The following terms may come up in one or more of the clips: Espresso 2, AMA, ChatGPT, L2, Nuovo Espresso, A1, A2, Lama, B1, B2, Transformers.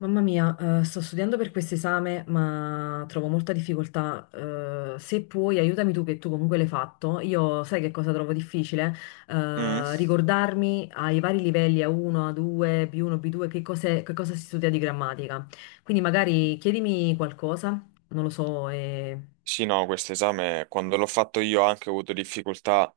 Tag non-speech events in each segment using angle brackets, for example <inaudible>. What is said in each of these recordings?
Mamma mia, sto studiando per questo esame, ma trovo molta difficoltà. Se puoi, aiutami tu, che tu comunque l'hai fatto. Io sai che cosa trovo difficile? Mm. Ricordarmi ai vari livelli, A1, A2, B1, B2, che cosa si studia di grammatica. Quindi magari chiedimi qualcosa, non lo so. Sì, no, questo esame quando l'ho fatto io anche ho avuto difficoltà,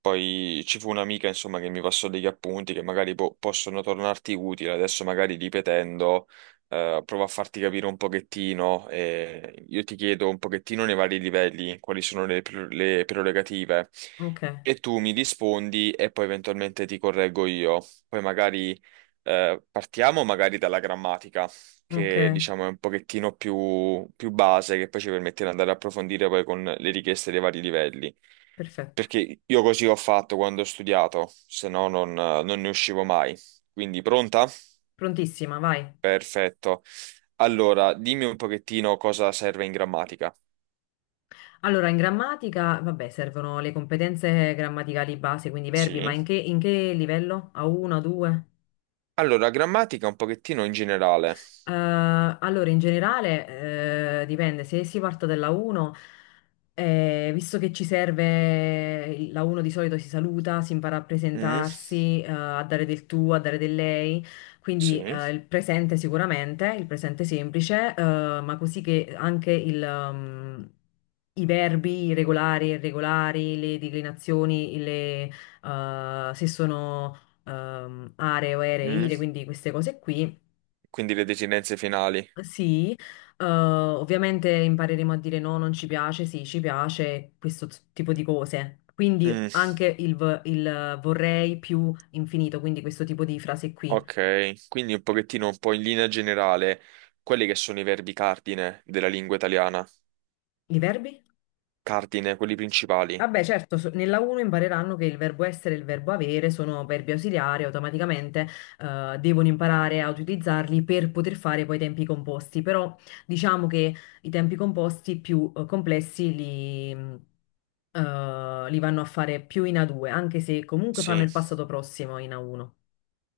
poi ci fu un'amica insomma che mi passò degli appunti che magari possono tornarti utili, adesso magari ripetendo, provo a farti capire un pochettino, io ti chiedo un pochettino nei vari livelli quali sono le, le prerogative Ok, e tu mi rispondi e poi eventualmente ti correggo io, poi magari partiamo magari dalla grammatica, ok, che diciamo è un pochettino più base, che poi ci permette di andare a approfondire poi con le richieste dei vari livelli. perfetto. Perché io così ho fatto quando ho studiato, se no non ne uscivo mai. Quindi pronta? Prontissima, vai. Perfetto. Allora, dimmi un pochettino cosa serve in grammatica. Allora, in grammatica, vabbè, servono le competenze grammaticali base, quindi verbi, ma Sì. in che livello? A1, A2? Allora, grammatica un pochettino in generale. Allora, in generale, dipende, se si parte dalla 1, visto che ci serve, la 1 di solito si saluta, si impara a Mm, presentarsi, a dare del tu, a dare del lei, quindi sì. Il presente sicuramente, il presente semplice, ma così che anche i verbi regolari e irregolari, le declinazioni, se sono aree o aeree, ire, Mm, quindi queste cose qui. Quindi le desinenze finali. Sì, ovviamente impareremo a dire no, non ci piace, sì, ci piace, questo tipo di cose. Quindi Mm. anche il vorrei più infinito, quindi questo tipo di frase qui. Ok, quindi un pochettino, un po' in linea generale, quelli che sono i verbi cardine della lingua italiana, I verbi? cardine, quelli principali. Vabbè, certo, nella 1 impareranno che il verbo essere e il verbo avere sono verbi ausiliari, automaticamente devono imparare a utilizzarli per poter fare poi i tempi composti, però diciamo che i tempi composti più complessi li vanno a fare più in A2, anche se comunque fanno Sì. il passato prossimo in A1.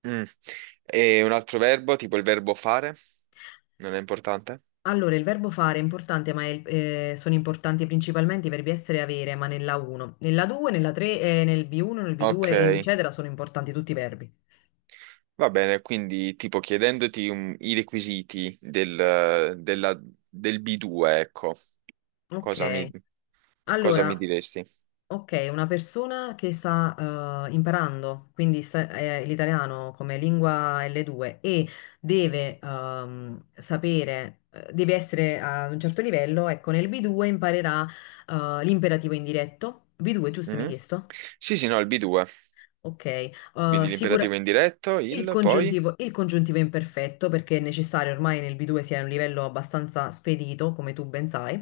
Mm. E un altro verbo, tipo il verbo fare, non è importante? Allora, il verbo fare è importante, ma sono importanti principalmente i verbi essere e avere, ma nella 1. Nella 2, nella 3, nel B1, nel Ok, B2, eccetera, sono importanti tutti i verbi. va bene, quindi tipo chiedendoti i requisiti del B2, ecco, Ok, cosa mi, cosa mi allora, diresti? ok, una persona che sta imparando, quindi l'italiano come lingua L2 e deve sapere, deve essere a un certo livello, ecco, nel B2 imparerà l'imperativo indiretto. B2, giusto, mi hai Mhm. chiesto? Sì, sì, no, il B2, Ok, quindi sicura- l'imperativo indiretto, il il poi, congiuntivo, il congiuntivo è imperfetto perché è necessario ormai nel B2 sia a un livello abbastanza spedito, come tu ben sai.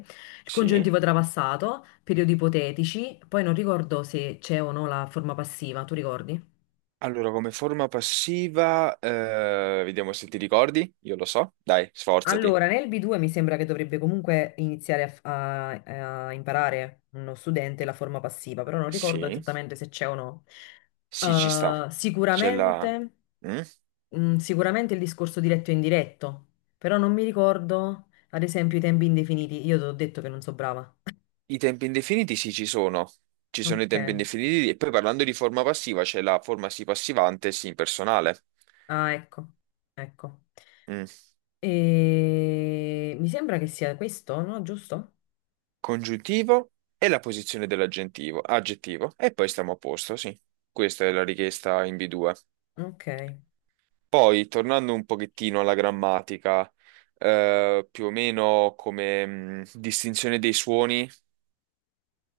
Il sì. congiuntivo trapassato, periodi ipotetici, poi non ricordo se c'è o no la forma passiva, tu ricordi? Allora, come forma passiva, vediamo se ti ricordi. Io lo so. Dai, sforzati. Allora, nel B2 mi sembra che dovrebbe comunque iniziare a imparare uno studente la forma passiva, però non ricordo Sì. esattamente se c'è o no. Sì, ci sta. Eh, C'è la. sicuramente. Mm? Sicuramente il discorso diretto e indiretto, però non mi ricordo, ad esempio, i tempi indefiniti. Io ti ho detto che non so brava. I tempi indefiniti, sì, ci sono. Ci sono i Ok. tempi indefiniti. E poi parlando di forma passiva, c'è la forma sì passivante, sì impersonale. Ah, ecco. Ecco. Mm. E mi sembra che sia questo, no? Giusto? Congiuntivo e la posizione dell'aggettivo. Aggettivo. E poi stiamo a posto, sì. Questa è la richiesta in B2. Ok. Poi, tornando un pochettino alla grammatica, più o meno come distinzione dei suoni,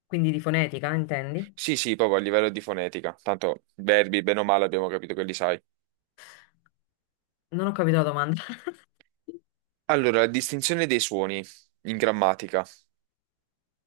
Quindi di fonetica, intendi? sì, sì, proprio a livello di fonetica, tanto verbi, bene o male, abbiamo capito che li sai. Non ho capito la domanda. <laughs> Allora, la distinzione dei suoni in grammatica,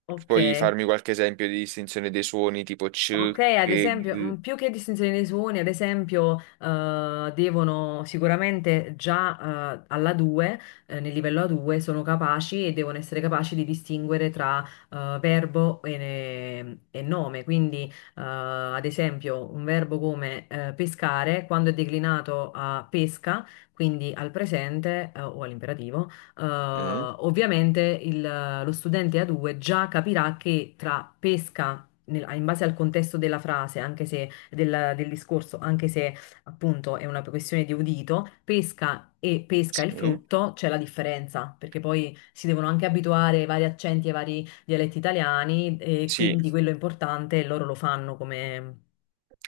Ok. puoi farmi qualche esempio di distinzione dei suoni tipo c, Ok, ad che, esempio, g? Più che distinzione dei suoni, ad esempio, devono sicuramente già alla 2, nel livello A2, sono capaci e devono essere capaci di distinguere tra verbo e nome. Quindi, ad esempio, un verbo come pescare, quando è declinato a pesca, quindi al presente o all'imperativo, Mm? ovviamente lo studente A2 già capirà che tra pesca in base al contesto della frase, anche se del discorso, anche se appunto è una questione di udito, pesca e pesca il Sì. frutto, c'è la differenza, perché poi si devono anche abituare ai vari accenti e ai vari dialetti italiani e Sì, quindi quello è importante e loro lo fanno come,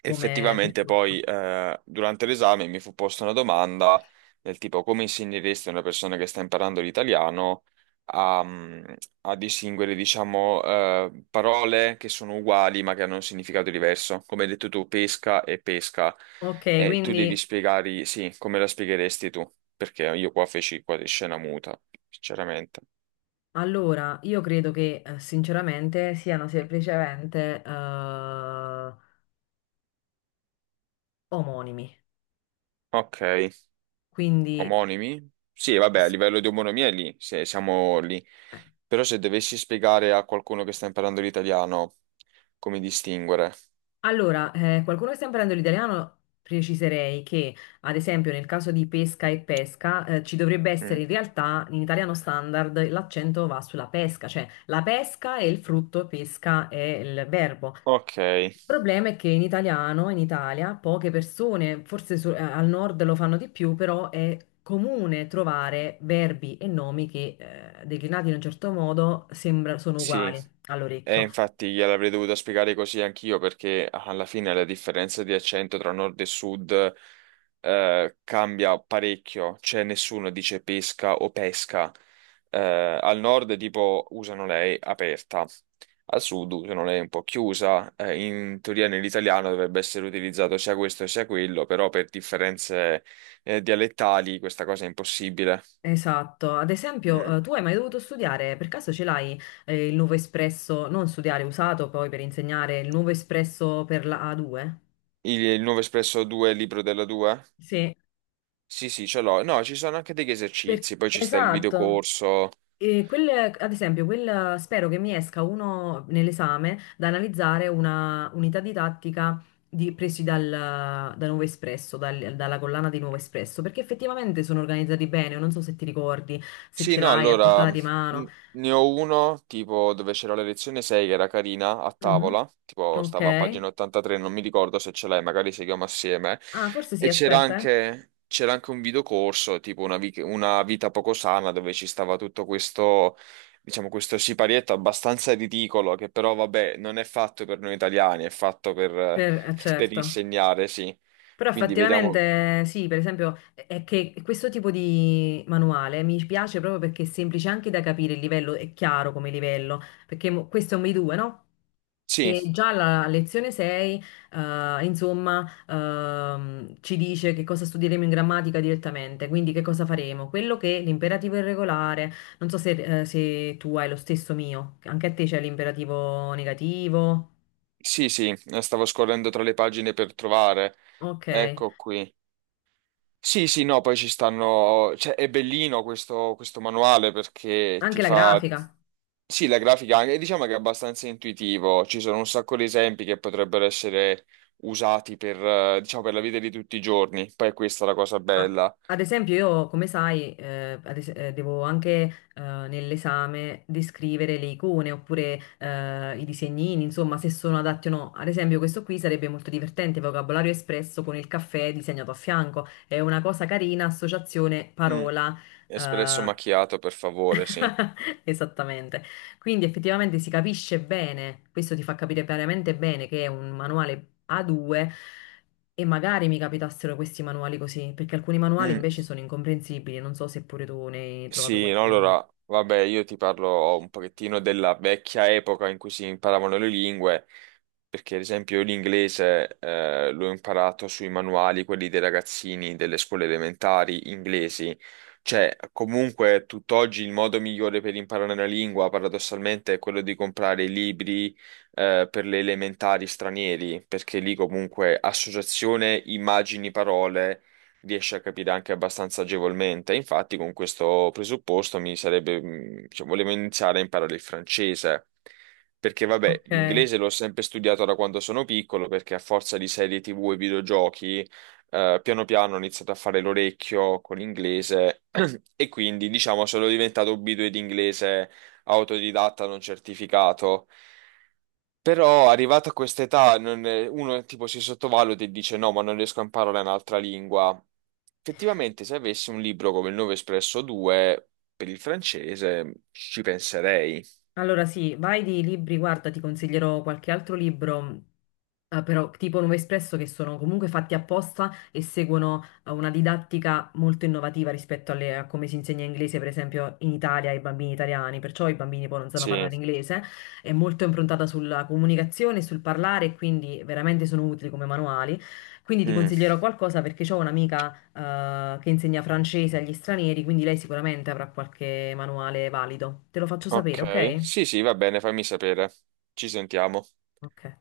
come effettivamente poi percorso. Durante l'esame mi fu posta una domanda del tipo come insegneresti a una persona che sta imparando l'italiano a, mm, a distinguere, diciamo, parole che sono uguali ma che hanno un significato diverso. Come hai detto tu, pesca e pesca. Ok, E tu devi quindi spiegare, sì, come la spiegheresti tu? Perché io qua feci quasi scena muta, sinceramente. allora io credo che sinceramente siano semplicemente omonimi, Ok. quindi. Omonimi? Sì, vabbè, a s- livello di omonimia è lì, se siamo lì. eh, Però se dovessi spiegare a qualcuno che sta imparando l'italiano come distinguere. Allora, qualcuno che sta imparando l'italiano, preciserei che, ad esempio, nel caso di pesca e pesca, ci dovrebbe essere Mm. in realtà, in italiano standard, l'accento va sulla pesca, cioè la pesca è il frutto, pesca è il verbo. Ok, Il problema è che in italiano, in Italia, poche persone, forse al nord lo fanno di più, però è comune trovare verbi e nomi che, declinati in un certo modo, sono sì. uguali E all'orecchio. infatti gliel'avrei dovuto spiegare così anch'io perché alla fine la differenza di accento tra nord e sud cambia parecchio, cioè nessuno dice pesca o pesca. Eh, al nord tipo usano lei aperta, al sud usano lei un po' chiusa. In teoria nell'italiano dovrebbe essere utilizzato sia questo sia quello, però per differenze dialettali questa cosa è impossibile. Esatto, ad esempio, Mm. Tu hai mai dovuto studiare, per caso ce l'hai il nuovo espresso, non studiare usato poi per insegnare il nuovo espresso per la A2? Il nuovo Espresso 2, libro della 2? Sì, Sì, sì, ce l'ho. No, ci sono anche degli esercizi, poi ci sta il esatto. videocorso. E quel, ad esempio, quel, spero che mi esca uno nell'esame da analizzare una unità didattica presi da Nuovo Espresso, dalla collana di Nuovo Espresso, perché effettivamente sono organizzati bene, non so se ti ricordi, se Sì, ce no, l'hai a allora portata di mano. ne ho uno tipo dove c'era la lezione 6 che era carina a Mhm. tavola, tipo Ok. stava a pagina 83, non mi ricordo se ce l'hai, magari seguiamo assieme. Ah, forse sì, E c'era aspetta. anche, c'era anche un videocorso, tipo una vita poco sana, dove ci stava tutto questo, diciamo, questo siparietto abbastanza ridicolo, che però, vabbè, non è fatto per noi italiani, è fatto per Per, per certo. insegnare, sì. Però Quindi vediamo. effettivamente sì, per esempio, è che questo tipo di manuale mi piace proprio perché è semplice anche da capire il livello, è chiaro come livello, perché questo è un B2, no? Sì, E già la lezione 6, insomma, ci dice che cosa studieremo in grammatica direttamente, quindi che cosa faremo, quello che è l'imperativo irregolare, non so se tu hai lo stesso mio, anche a te c'è l'imperativo negativo, sì, sì, stavo scorrendo tra le pagine per trovare. ok. Ecco qui. Sì, sì, no, poi ci stanno. Cioè, è bellino questo manuale perché Anche ti la fa. grafica. Sì, la grafica anche, diciamo che è abbastanza intuitivo. Ci sono un sacco di esempi che potrebbero essere usati per, diciamo, per la vita di tutti i giorni. Poi questa è la cosa Ah, bella. ad esempio, io, come sai, devo anche nell'esame descrivere le icone oppure i disegnini, insomma, se sono adatti o no. Ad esempio, questo qui sarebbe molto divertente, vocabolario espresso con il caffè disegnato a fianco. È una cosa carina, associazione, Mm, parola. Espresso eh, macchiato, per favore, sì. <laughs> Esattamente. Quindi effettivamente si capisce bene, questo ti fa capire veramente bene che è un manuale A2 e magari mi capitassero questi manuali così, perché alcuni manuali Mm. invece sono incomprensibili, non so se pure tu ne hai trovato Sì, no, qualcuno. allora, vabbè, io ti parlo un pochettino della vecchia epoca in cui si imparavano le lingue, perché ad esempio io l'inglese l'ho imparato sui manuali, quelli dei ragazzini delle scuole elementari inglesi. Cioè, comunque, tutt'oggi il modo migliore per imparare una lingua, paradossalmente, è quello di comprare i libri per le elementari stranieri, perché lì comunque associazione, immagini, parole riesce a capire anche abbastanza agevolmente. Infatti, con questo presupposto mi sarebbe, cioè, volevo iniziare a imparare il francese. Perché, vabbè, Ok, l'inglese l'ho sempre studiato da quando sono piccolo, perché a forza di serie TV e videogiochi, piano piano ho iniziato a fare l'orecchio con l'inglese <clears throat> e quindi, diciamo, sono diventato B2 di inglese autodidatta non certificato. Però arrivato a questa età non è- uno tipo si sottovaluta e dice no, ma non riesco a imparare un'altra lingua. Effettivamente, se avessi un libro come il 9 Espresso 2 per il francese, ci penserei. allora sì, vai di libri, guarda, ti consiglierò qualche altro libro, però tipo Nuovo Espresso, che sono comunque fatti apposta e seguono una didattica molto innovativa rispetto a come si insegna inglese, per esempio, in Italia ai bambini italiani, perciò i bambini poi non sanno Sì. parlare inglese, è molto improntata sulla comunicazione, sul parlare, e quindi veramente sono utili come manuali. Quindi ti Mm, consiglierò qualcosa perché ho un'amica che insegna francese agli stranieri, quindi lei sicuramente avrà qualche manuale valido. Te lo faccio sapere, ok. ok? Sì, sì, va bene, fammi sapere. Ci sentiamo. Ok.